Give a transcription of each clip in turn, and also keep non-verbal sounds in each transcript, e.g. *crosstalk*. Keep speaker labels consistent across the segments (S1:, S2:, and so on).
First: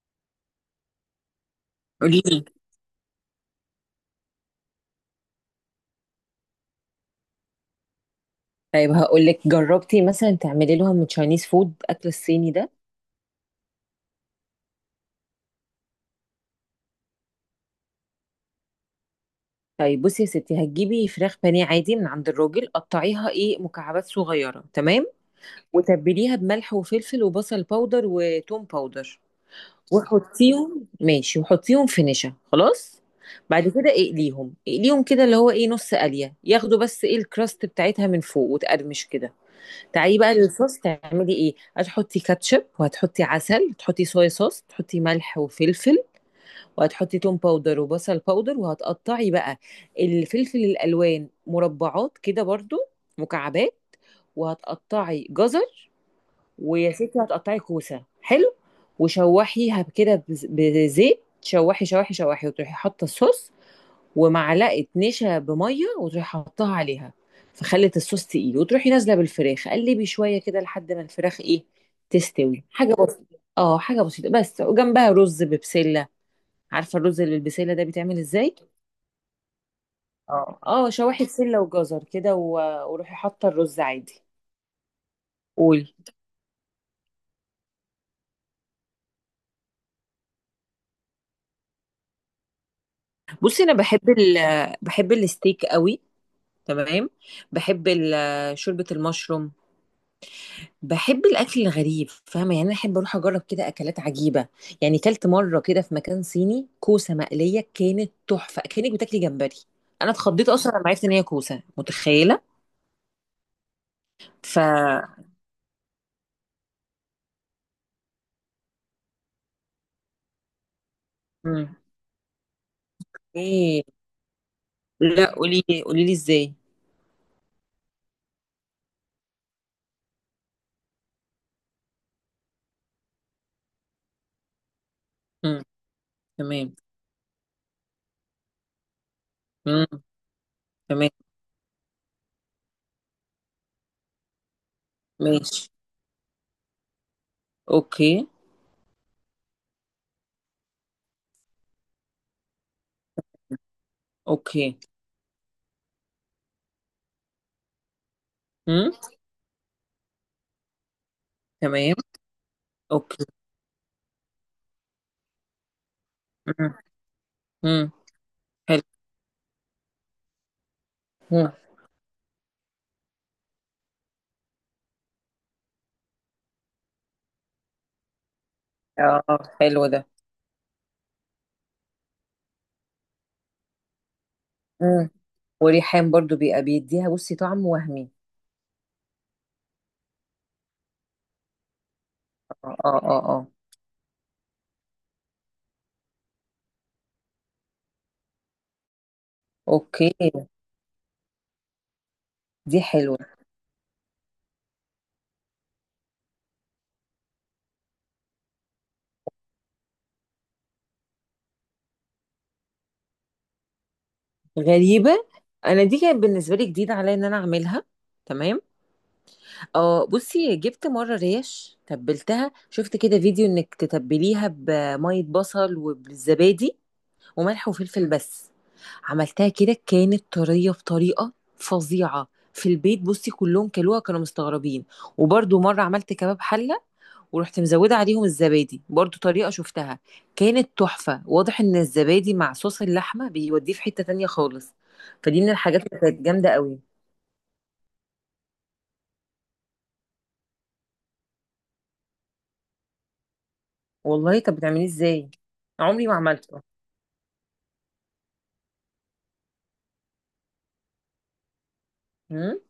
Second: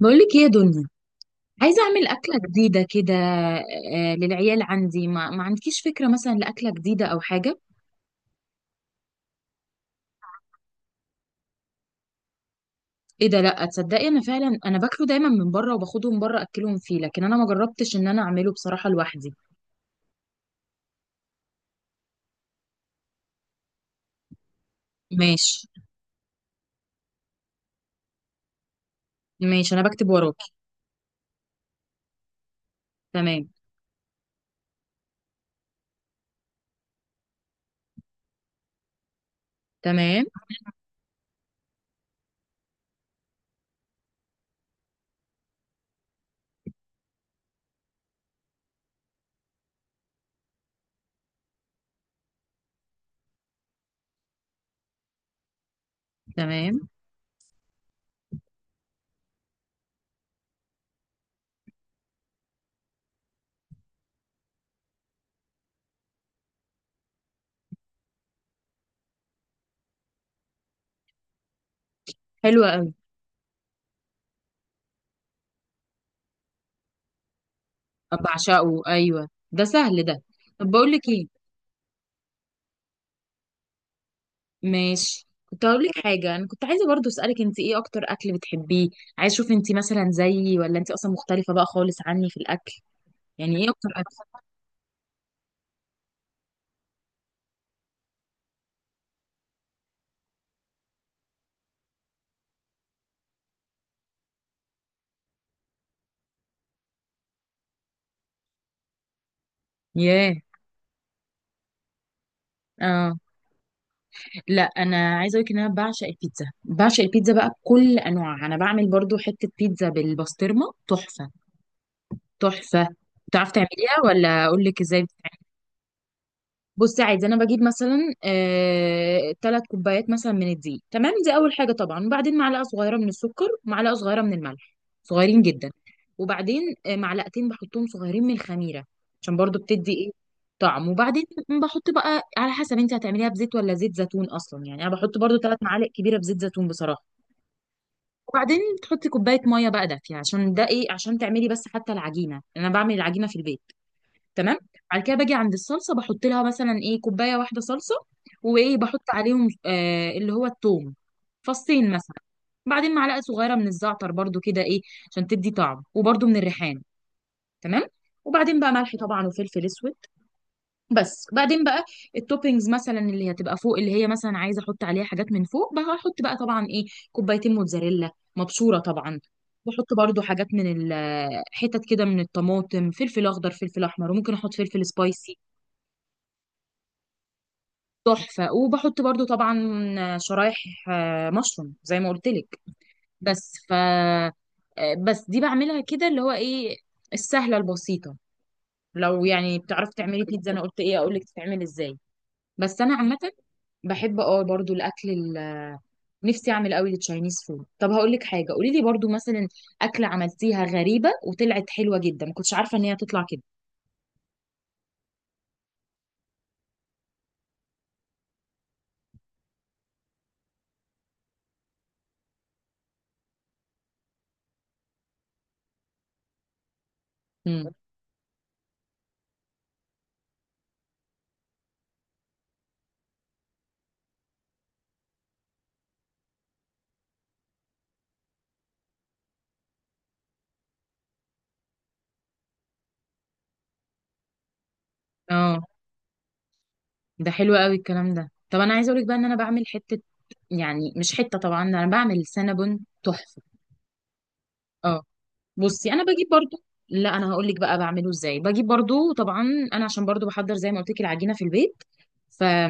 S1: بقولك ايه يا دنيا؟ عايزة أعمل
S2: قولي
S1: أكلة
S2: لي.
S1: جديدة كده للعيال عندي. ما عندكيش فكرة مثلا لأكلة جديدة أو حاجة؟
S2: طيب، هقول لك جربتي مثلا تعملي لهم من تشاينيز فود، اكل الصيني ده.
S1: ايه ده؟ لأ، تصدقي أنا فعلا باكله دايما من بره وباخده من بره أكلهم فيه، لكن أنا ما جربتش إن أنا أعمله بصراحة لوحدي.
S2: طيب بصي يا ستي، هتجيبي فراخ بانيه عادي من عند الراجل، قطعيها ايه مكعبات صغيره، تمام؟
S1: ماشي.
S2: وتبليها بملح وفلفل وبصل باودر وتوم باودر،
S1: ماشي، أنا بكتب وراكي.
S2: وحطيهم ماشي، وحطيهم في نشا، خلاص.
S1: تمام.
S2: بعد كده اقليهم اقليهم كده، اللي هو ايه، نص قليه ياخدوا بس، ايه، الكراست بتاعتها من فوق وتقرمش كده. تعالي
S1: تمام.
S2: بقى للصوص، تعملي ايه، هتحطي كاتشب وهتحطي عسل، تحطي صويا صوص، تحطي ملح وفلفل، وهتحطي توم باودر وبصل باودر. وهتقطعي بقى الفلفل الالوان مربعات كده برضو، مكعبات. وهتقطعي جزر،
S1: تمام.
S2: ويا ستي هتقطعي كوسه، حلو. وشوحيها كده بزيت، شوحي شوحي شوحي، وتروحي حاطه الصوص ومعلقه نشا بميه، وتروحي حاطاها عليها، فخلت الصوص تقيل. وتروحي نازله بالفراخ، قلبي شويه كده لحد ما الفراخ ايه
S1: حلو
S2: تستوي.
S1: أوي.
S2: حاجه بسيطه، حاجه بسيطه بس، وجنبها رز ببسله. عارفه الرز اللي بالبسله ده بيتعمل ازاي؟
S1: بعشقه، أيوه ده سهل ده.
S2: اه
S1: طب
S2: اه،
S1: بقولك
S2: شواحي
S1: ايه،
S2: بسله وجزر كده وروحي حاطه الرز عادي.
S1: ماشي، كنت هقول
S2: قولي.
S1: لك حاجة، أنا كنت عايزة برضو أسألك أنت إيه أكتر أكل بتحبيه؟ عايز أشوف أنت مثلا زيي ولا أنت أصلا مختلفة بقى خالص عني في الأكل. يعني
S2: بصي
S1: ايه
S2: انا
S1: اكتر
S2: بحب
S1: اكل؟
S2: بحب الستيك قوي، تمام. بحب شوربه المشروم. بحب الاكل الغريب، فاهمه يعني؟ انا احب اروح اجرب كده اكلات عجيبه. يعني كلت مره كده في مكان صيني كوسه مقليه، كانت تحفه، كانك بتاكلي جمبري. انا
S1: ياه.
S2: اتخضيت اصلا لما عرفت ان هي كوسه، متخيله؟
S1: اه.
S2: ف
S1: لا انا عايزه اقول لك ان انا بعشق البيتزا، بعشق البيتزا بقى بكل انواعها. انا بعمل برضو حته بيتزا بالبسطرمه تحفه.
S2: مم.
S1: تحفه. تعرف
S2: ايه.
S1: تعمليها ولا اقول لك ازاي؟
S2: لا قولي، قولي لي ازاي.
S1: بصي، عادي، انا بجيب مثلا تلات كوبايات مثلا من الدقيق، تمام، دي اول حاجه طبعا. وبعدين معلقه صغيره من السكر، ومعلقه صغيره من الملح، صغيرين
S2: مم.
S1: جدا. وبعدين
S2: تمام.
S1: معلقتين بحطهم صغيرين من الخميره عشان برضو بتدي
S2: امم.
S1: ايه، طعم.
S2: تمام.
S1: وبعدين بحط بقى على حسب انت هتعمليها بزيت ولا زيت زيتون. اصلا يعني انا بحط برضو تلات
S2: ماشي.
S1: معالق كبيره بزيت زيتون بصراحه.
S2: اوكي.
S1: وبعدين تحطي كوبايه ميه بقى دافيه، عشان ده ايه، عشان تعملي بس حتى العجينه. انا بعمل العجينه في البيت، تمام.
S2: اوكي.
S1: بعد كده باجي عند الصلصه، بحط لها مثلا ايه، كوبايه واحده صلصه، وايه
S2: امم.
S1: بحط عليهم آه اللي هو الثوم، فصين
S2: تمام.
S1: مثلا. بعدين معلقه
S2: اوكي.
S1: صغيره من الزعتر برضو كده ايه، عشان تدي طعم، وبرضو من
S2: امم.
S1: الريحان، تمام.
S2: امم.
S1: وبعدين بقى
S2: حلو.
S1: ملح طبعا وفلفل اسود. بس
S2: امم.
S1: بعدين بقى التوبينجز مثلا اللي هتبقى فوق، اللي هي مثلا عايزه احط عليها حاجات من فوق، بقى هحط بقى طبعا ايه، كوبايتين موتزاريلا مبشوره طبعا.
S2: اه. حلو
S1: بحط
S2: ده.
S1: برضو حاجات من حتت كده من الطماطم، فلفل اخضر، فلفل احمر، وممكن احط فلفل
S2: امم.
S1: سبايسي.
S2: وريحان برضو بيبقى بيديها، بصي، طعم وهمي.
S1: تحفة. وبحط برضو طبعا شرايح مشروم زي ما قلت لك.
S2: اه اه اه اه.
S1: بس ف آه، بس دي بعملها كده اللي هو ايه، السهلة البسيطة. لو يعني بتعرفي
S2: اوكي.
S1: تعملي بيتزا انا قلت ايه اقول لك تتعمل ازاي. بس
S2: دي
S1: انا عامة
S2: حلوه.
S1: بحب اه برضو الاكل نفسي اعمل قوي التشاينيز فود. طب هقول لك حاجة، قولي لي برضو مثلا اكلة عملتيها غريبة وطلعت حلوة جدا، ما كنتش عارفة ان هي تطلع كده.
S2: غريبه؟ انا دي كانت بالنسبه لي جديده عليا ان انا اعملها، تمام. اه بصي، جبت مره ريش، تبلتها، شفت كده فيديو انك تتبليها بميه بصل وبالزبادي وملح
S1: امم
S2: وفلفل بس. عملتها كده، كانت طرية بطريقة فظيعة في البيت. بصي كلهم كلوها، كانوا مستغربين. وبرضو مرة عملت كباب حلة، ورحت مزودة عليهم الزبادي، برضو طريقة شفتها. كانت تحفة. واضح ان الزبادي مع صوص اللحمة بيوديه في حتة تانية خالص. فدي من
S1: اه
S2: الحاجات اللي كانت جامدة قوي.
S1: ده حلو قوي الكلام ده. طب انا عايزه اقول لك بقى ان انا بعمل حته، يعني مش حته طبعا، انا بعمل سينابون تحفه.
S2: والله؟ طب بتعمليه
S1: اه.
S2: ازاي،
S1: بصي انا
S2: عمري ما
S1: بجيب
S2: عملته.
S1: برضو، لا انا هقول لك بقى بعمله ازاي. بجيب برضو طبعا، انا عشان برضو بحضر زي ما قلت لك العجينه في البيت، ف
S2: امم.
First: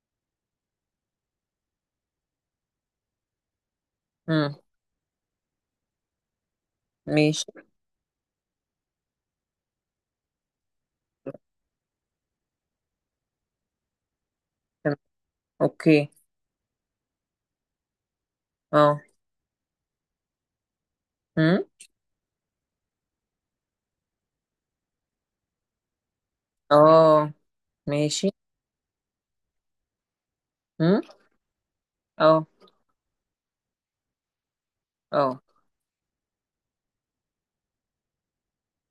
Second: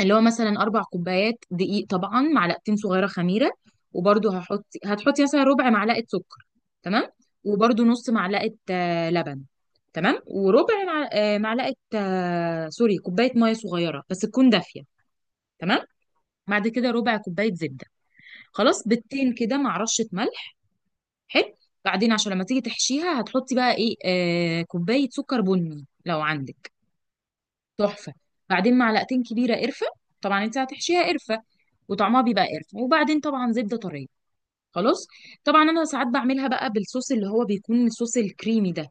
S1: اللي هو مثلا اربع كوبايات دقيق طبعا، معلقتين صغيره خميره. وبرضو
S2: امم.
S1: هتحطي مثلا ربع معلقه سكر، تمام.
S2: ماشي.
S1: وبرضو نص معلقه لبن، تمام. وربع معلقه آه، سوري كوبايه ميه صغيره بس تكون دافيه،
S2: تمام.
S1: تمام.
S2: اوكي.
S1: بعد كده ربع كوبايه زبده خلاص،
S2: اه.
S1: بيضتين كده مع رشه ملح. حلو.
S2: امم.
S1: بعدين عشان لما تيجي تحشيها هتحطي بقى ايه، آه، كوبايه سكر بني لو عندك،
S2: اه.
S1: تحفه.
S2: ماشي.
S1: بعدين معلقتين كبيره قرفه، طبعا انت
S2: امم.
S1: هتحشيها قرفه وطعمها بيبقى
S2: اه.
S1: قرفه. وبعدين طبعا زبده طريه خلاص.
S2: اه.
S1: طبعا انا ساعات بعملها بقى بالصوص، اللي هو بيكون الصوص الكريمي ده،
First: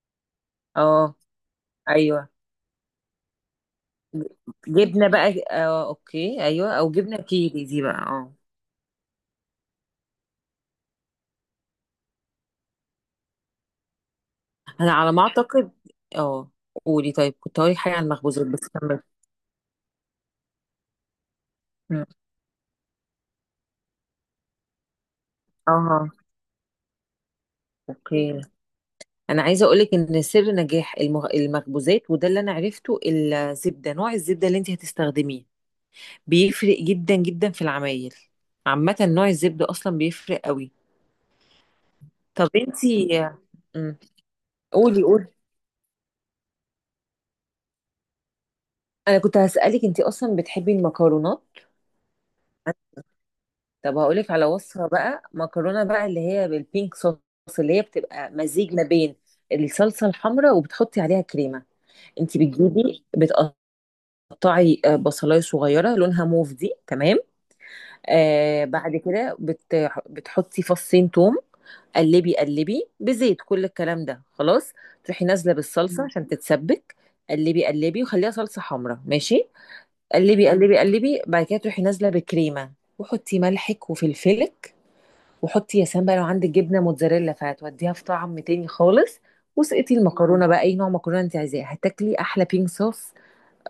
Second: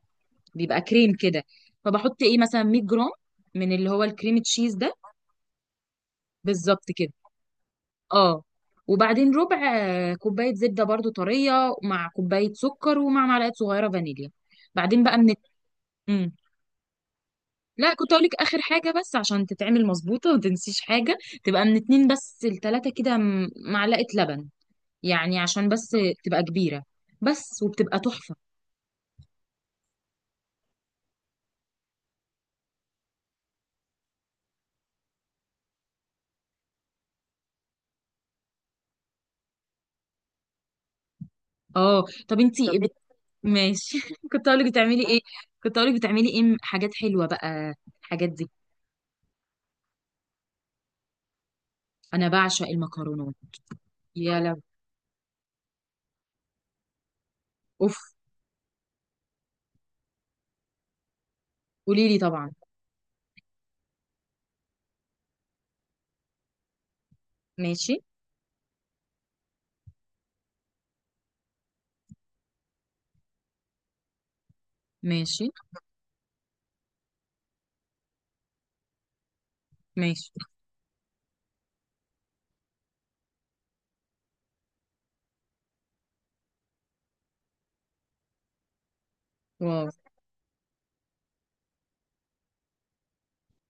S1: بيبقى كريم
S2: اه.
S1: كده. فبحط
S2: ايوه،
S1: ايه مثلا 100 جرام من اللي هو الكريم تشيز ده،
S2: جبنه بقى، اه اوكي، ايوه،
S1: بالظبط
S2: او
S1: كده.
S2: جبنه كيري دي بقى، اه.
S1: اه. وبعدين ربع كوباية زبدة برضو طرية، مع كوباية سكر، ومع معلقة صغيرة فانيليا.
S2: انا
S1: بعدين
S2: على
S1: بقى
S2: ما
S1: من
S2: اعتقد،
S1: مم.
S2: اه. قولي. طيب كنت هقولي
S1: لا
S2: حاجه عن
S1: كنت اقولك
S2: المخبوزات،
S1: اخر
S2: بس
S1: حاجة
S2: كمل.
S1: بس عشان تتعمل مظبوطة ومتنسيش حاجة. تبقى من
S2: مم.
S1: اتنين بس لتلاتة كده معلقة لبن، يعني عشان بس
S2: اه.
S1: تبقى كبيرة بس، وبتبقى تحفة.
S2: اوكي. انا عايزه اقول لك ان سر نجاح المخبوزات، وده اللي انا عرفته، الزبده، نوع الزبده اللي انت هتستخدميه بيفرق جدا جدا في العمايل. عامه نوع الزبده اصلا بيفرق قوي.
S1: اه طب
S2: طب
S1: انتي طب
S2: انت.
S1: ماشي *laughs* كنت اقولك
S2: قولي
S1: بتعملي ايه.
S2: قولي.
S1: كنت اقولك بتعملي ايه حاجات حلوة بقى، الحاجات دي.
S2: انا كنت هسالك، انت اصلا بتحبي المكرونات؟
S1: انا بعشق المكرونات.
S2: طب هقولك
S1: يا
S2: على
S1: لهوي.
S2: وصفة بقى مكرونة بقى، اللي هي بالبينك صوص، اللي هي
S1: اوف.
S2: بتبقى مزيج ما بين الصلصة الحمراء وبتحطي عليها كريمة.
S1: قوليلي
S2: انت
S1: طبعا.
S2: بتجيبي، بتقطعي بصلاية صغيرة لونها موف دي، تمام.
S1: ماشي.
S2: بعد كده بتحطي فصين توم، قلبي قلبي بزيت، كل الكلام ده خلاص. تروحي
S1: ماشي.
S2: نازلة بالصلصة، مم، عشان تتسبك. قلبي قلبي وخليها صلصة حمراء، ماشي.
S1: ماشي.
S2: قلبي قلبي قلبي. بعد كده تروحي نازلة بكريمة، وحطي ملحك وفلفلك، وحطي يا سلام بقى لو عندك جبنه موتزاريلا، فهتوديها في طعم تاني خالص.
S1: واو.
S2: وسقتي المكرونه بقى، اي نوع مكرونه انت عايزاه، هتاكلي احلى بينك صوص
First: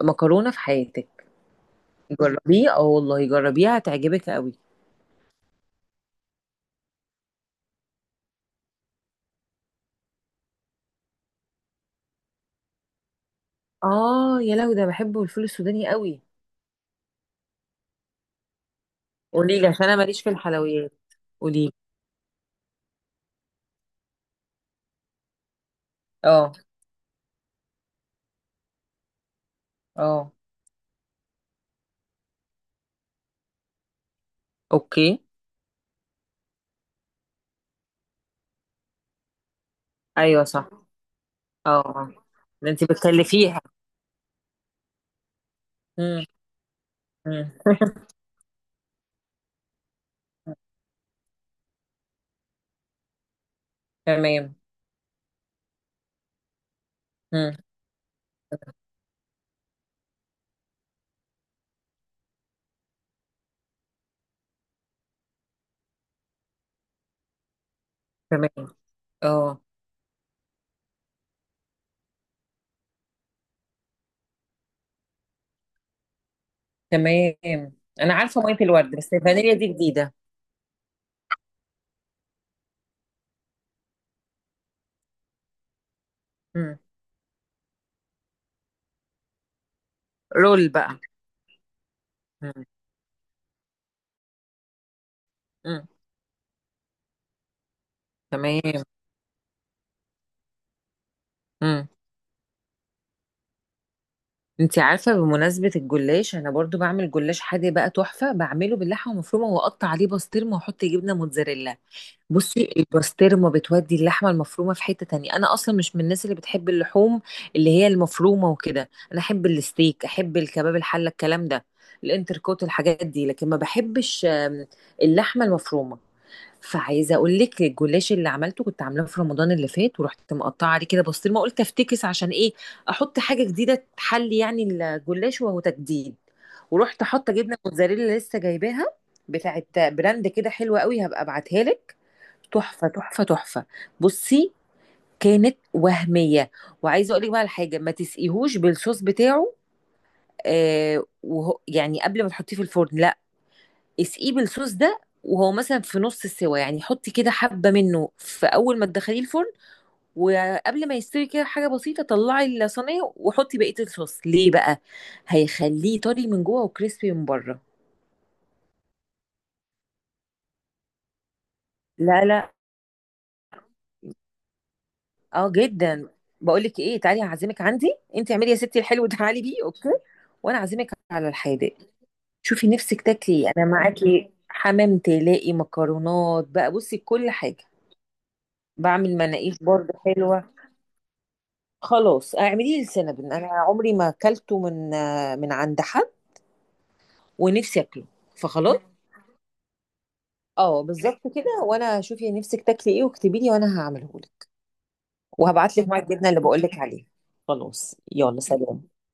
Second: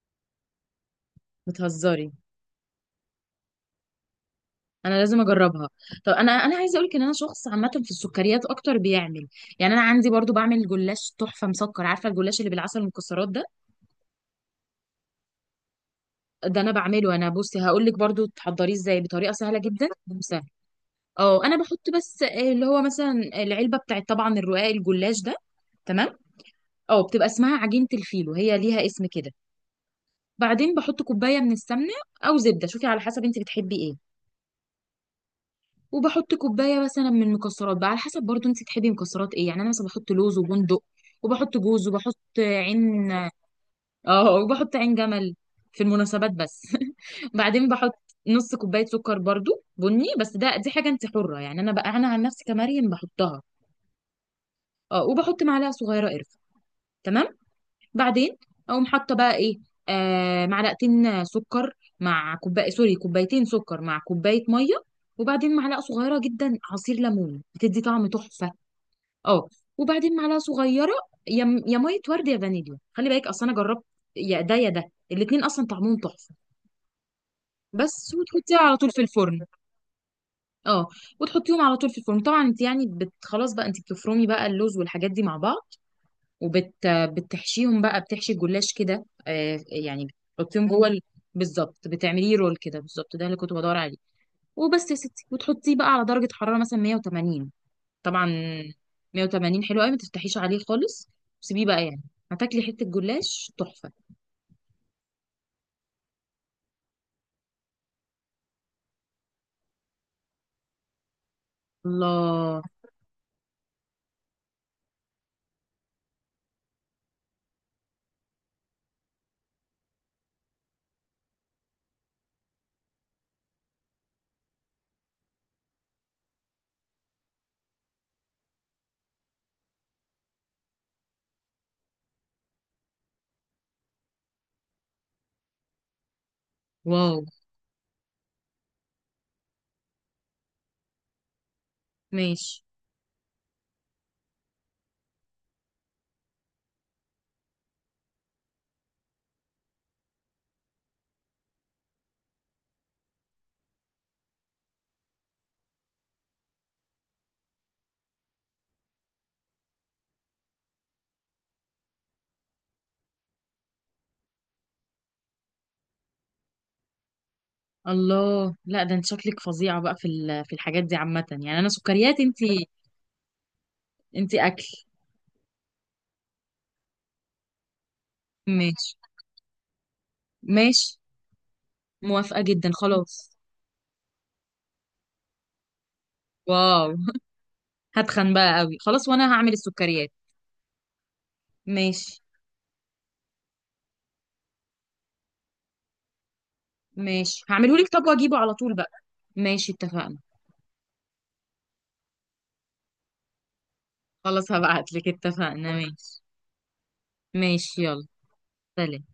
S2: مكرونه في حياتك.
S1: بتهزري.
S2: جربيه، اه والله جربيها هتعجبك قوي.
S1: انا لازم اجربها. طب انا عايزه اقولك ان انا شخص عامه في السكريات اكتر بيعمل. يعني انا عندي برضو بعمل جلاش تحفه مسكر. عارفه الجلاش اللي بالعسل والمكسرات ده،
S2: اه يا لو ده بحبه، الفول السوداني قوي.
S1: ده انا بعمله. انا بصي هقولك برضو تحضريه ازاي بطريقه سهله
S2: قولي لي، عشان
S1: جدا
S2: انا ماليش في
S1: وسهله.
S2: الحلويات.
S1: اه انا
S2: قولي لي.
S1: بحط بس اللي هو مثلا العلبه بتاعت طبعا الرقاق الجلاش ده، تمام.
S2: اه.
S1: اه بتبقى اسمها عجينه الفيلو، هي ليها اسم كده.
S2: اه.
S1: بعدين بحط كوبايه من السمنه او زبده، شوفي على حسب انت بتحبي ايه.
S2: اوكي.
S1: وبحط كوبايه مثلا من مكسرات بقى على حسب برضو انت تحبي مكسرات ايه. يعني انا مثلا بحط لوز
S2: ايوه، صح.
S1: وبندق، وبحط
S2: اه.
S1: جوز،
S2: آه.
S1: وبحط
S2: ده انت
S1: عين،
S2: بتكلفيها.
S1: اه وبحط عين جمل في
S2: امم.
S1: المناسبات بس *laughs*
S2: امم.
S1: بعدين بحط
S2: *laughs*
S1: نص كوبايه سكر برضو بني، بس ده دي حاجه انت حره، يعني انا بقى انا عن نفسي كمريم بحطها.
S2: تمام.
S1: اه وبحط معلقه صغيره قرفه، تمام.
S2: امم.
S1: بعدين اقوم حاطه بقى ايه، آه معلقتين سكر مع كوبايه كوبايتين سكر مع كوبايه ميه. وبعدين معلقه صغيره جدا عصير ليمون بتدي طعم
S2: تمام.
S1: تحفه. اه.
S2: اه.
S1: وبعدين معلقه صغيره، يا يا ميه ورد يا فانيليا، خلي بالك اصل انا جربت يا ده يا ده، الاتنين اصلا طعمهم تحفه.
S2: تمام. انا
S1: بس
S2: عارفه ميه
S1: وتحطيها على طول
S2: الورد،
S1: في
S2: بس
S1: الفرن.
S2: الفانيليا دي جديده.
S1: اه وتحطيهم على طول في الفرن طبعا. انت يعني خلاص بقى، انت بتفرمي بقى اللوز والحاجات دي مع بعض، وبت
S2: مم.
S1: بتحشيهم بقى، بتحشي الجلاش كده آه يعني، بتحطيهم
S2: رول
S1: جوه
S2: بقى.
S1: بالظبط، بتعمليه رول
S2: مم.
S1: كده، بالظبط ده اللي كنت بدور عليه. وبس يا ستي، وتحطيه
S2: مم.
S1: بقى على درجه حراره مثلا 180 طبعا.
S2: تمام.
S1: 180 حلو قوي، ما تفتحيش عليه خالص، سيبيه بقى
S2: مم.
S1: يعني. هتاكلي حتة جلاش تحفة.
S2: انت عارفه، بمناسبه الجلاش، انا برضو بعمل جلاش حادق بقى تحفه، بعمله باللحمه المفرومه واقطع عليه بسطرمه واحط جبنه موتزاريلا.
S1: الله.
S2: بصي البسطرمه بتودي اللحمه المفرومه في حته تانية. انا اصلا مش من الناس اللي بتحب اللحوم، اللي هي المفرومه وكده. انا احب الستيك، احب الكباب الحله، الكلام ده، الانتركوت، الحاجات دي. لكن ما بحبش اللحمه المفرومه. فعايزه اقول لك، الجلاش اللي عملته كنت عاملاه في رمضان اللي فات، ورحت مقطعه عليه كده بسطرمه، قلت افتكس، عشان ايه، احط حاجه جديده تحلي يعني الجلاش، وهو تجديد. ورحت
S1: واو.
S2: حاطه جبنه موتزاريلا لسه جايباها، بتاعت براند كده حلوه قوي، هبقى ابعتها لك.
S1: ماشي.
S2: تحفة تحفة تحفة. بصي كانت وهمية. وعايزة اقول لك بقى على حاجة، ما تسقيهوش بالصوص بتاعه، وهو يعني قبل ما تحطيه في الفرن، لا. اسقيه بالصوص ده وهو مثلا في نص السوا، يعني حطي كده حبة منه في أول ما تدخليه الفرن، وقبل ما يستوي كده حاجة بسيطة، طلعي الصينية وحطي بقية الصوص ليه بقى. هيخليه طري من جوه وكريسبي من بره.
S1: الله، لا ده انت شكلك فظيعة بقى في في الحاجات دي عامة، يعني انا سكريات
S2: لا
S1: انت،
S2: لا.
S1: انت اكل.
S2: اه جدا. بقول لك ايه، تعالي هعزمك عندي، انت اعملي يا ستي
S1: ماشي.
S2: الحلو ده، تعالي بيه، اوكي؟ وانا اعزمك
S1: ماشي،
S2: على الحادق.
S1: موافقة
S2: شوفي
S1: جدا،
S2: نفسك
S1: خلاص.
S2: تاكلي إيه. انا معاكي حمام تلاقي مكرونات بقى،
S1: واو
S2: بصي كل حاجه.
S1: *laughs* هتخن بقى قوي خلاص،
S2: بعمل
S1: وانا هعمل
S2: مناقيش برضه
S1: السكريات.
S2: حلوه.
S1: ماشي.
S2: خلاص اعملي لي السينابون، انا عمري ما اكلته من من عند حد،
S1: ماشي هعمله
S2: ونفسي
S1: لك، طب
S2: اكله،
S1: واجيبه على طول
S2: فخلاص.
S1: بقى. ماشي اتفقنا.
S2: اه بالظبط كده. وانا شوفي نفسك تاكلي ايه، واكتبي لي، وانا هعمله لك.
S1: خلاص هبعت لك، اتفقنا،
S2: وهبعت لك مع
S1: ماشي.
S2: الجبنه اللي بقول لك عليها.
S1: ماشي،
S2: خلاص،
S1: يلا،
S2: يلا، سلام.
S1: سلام.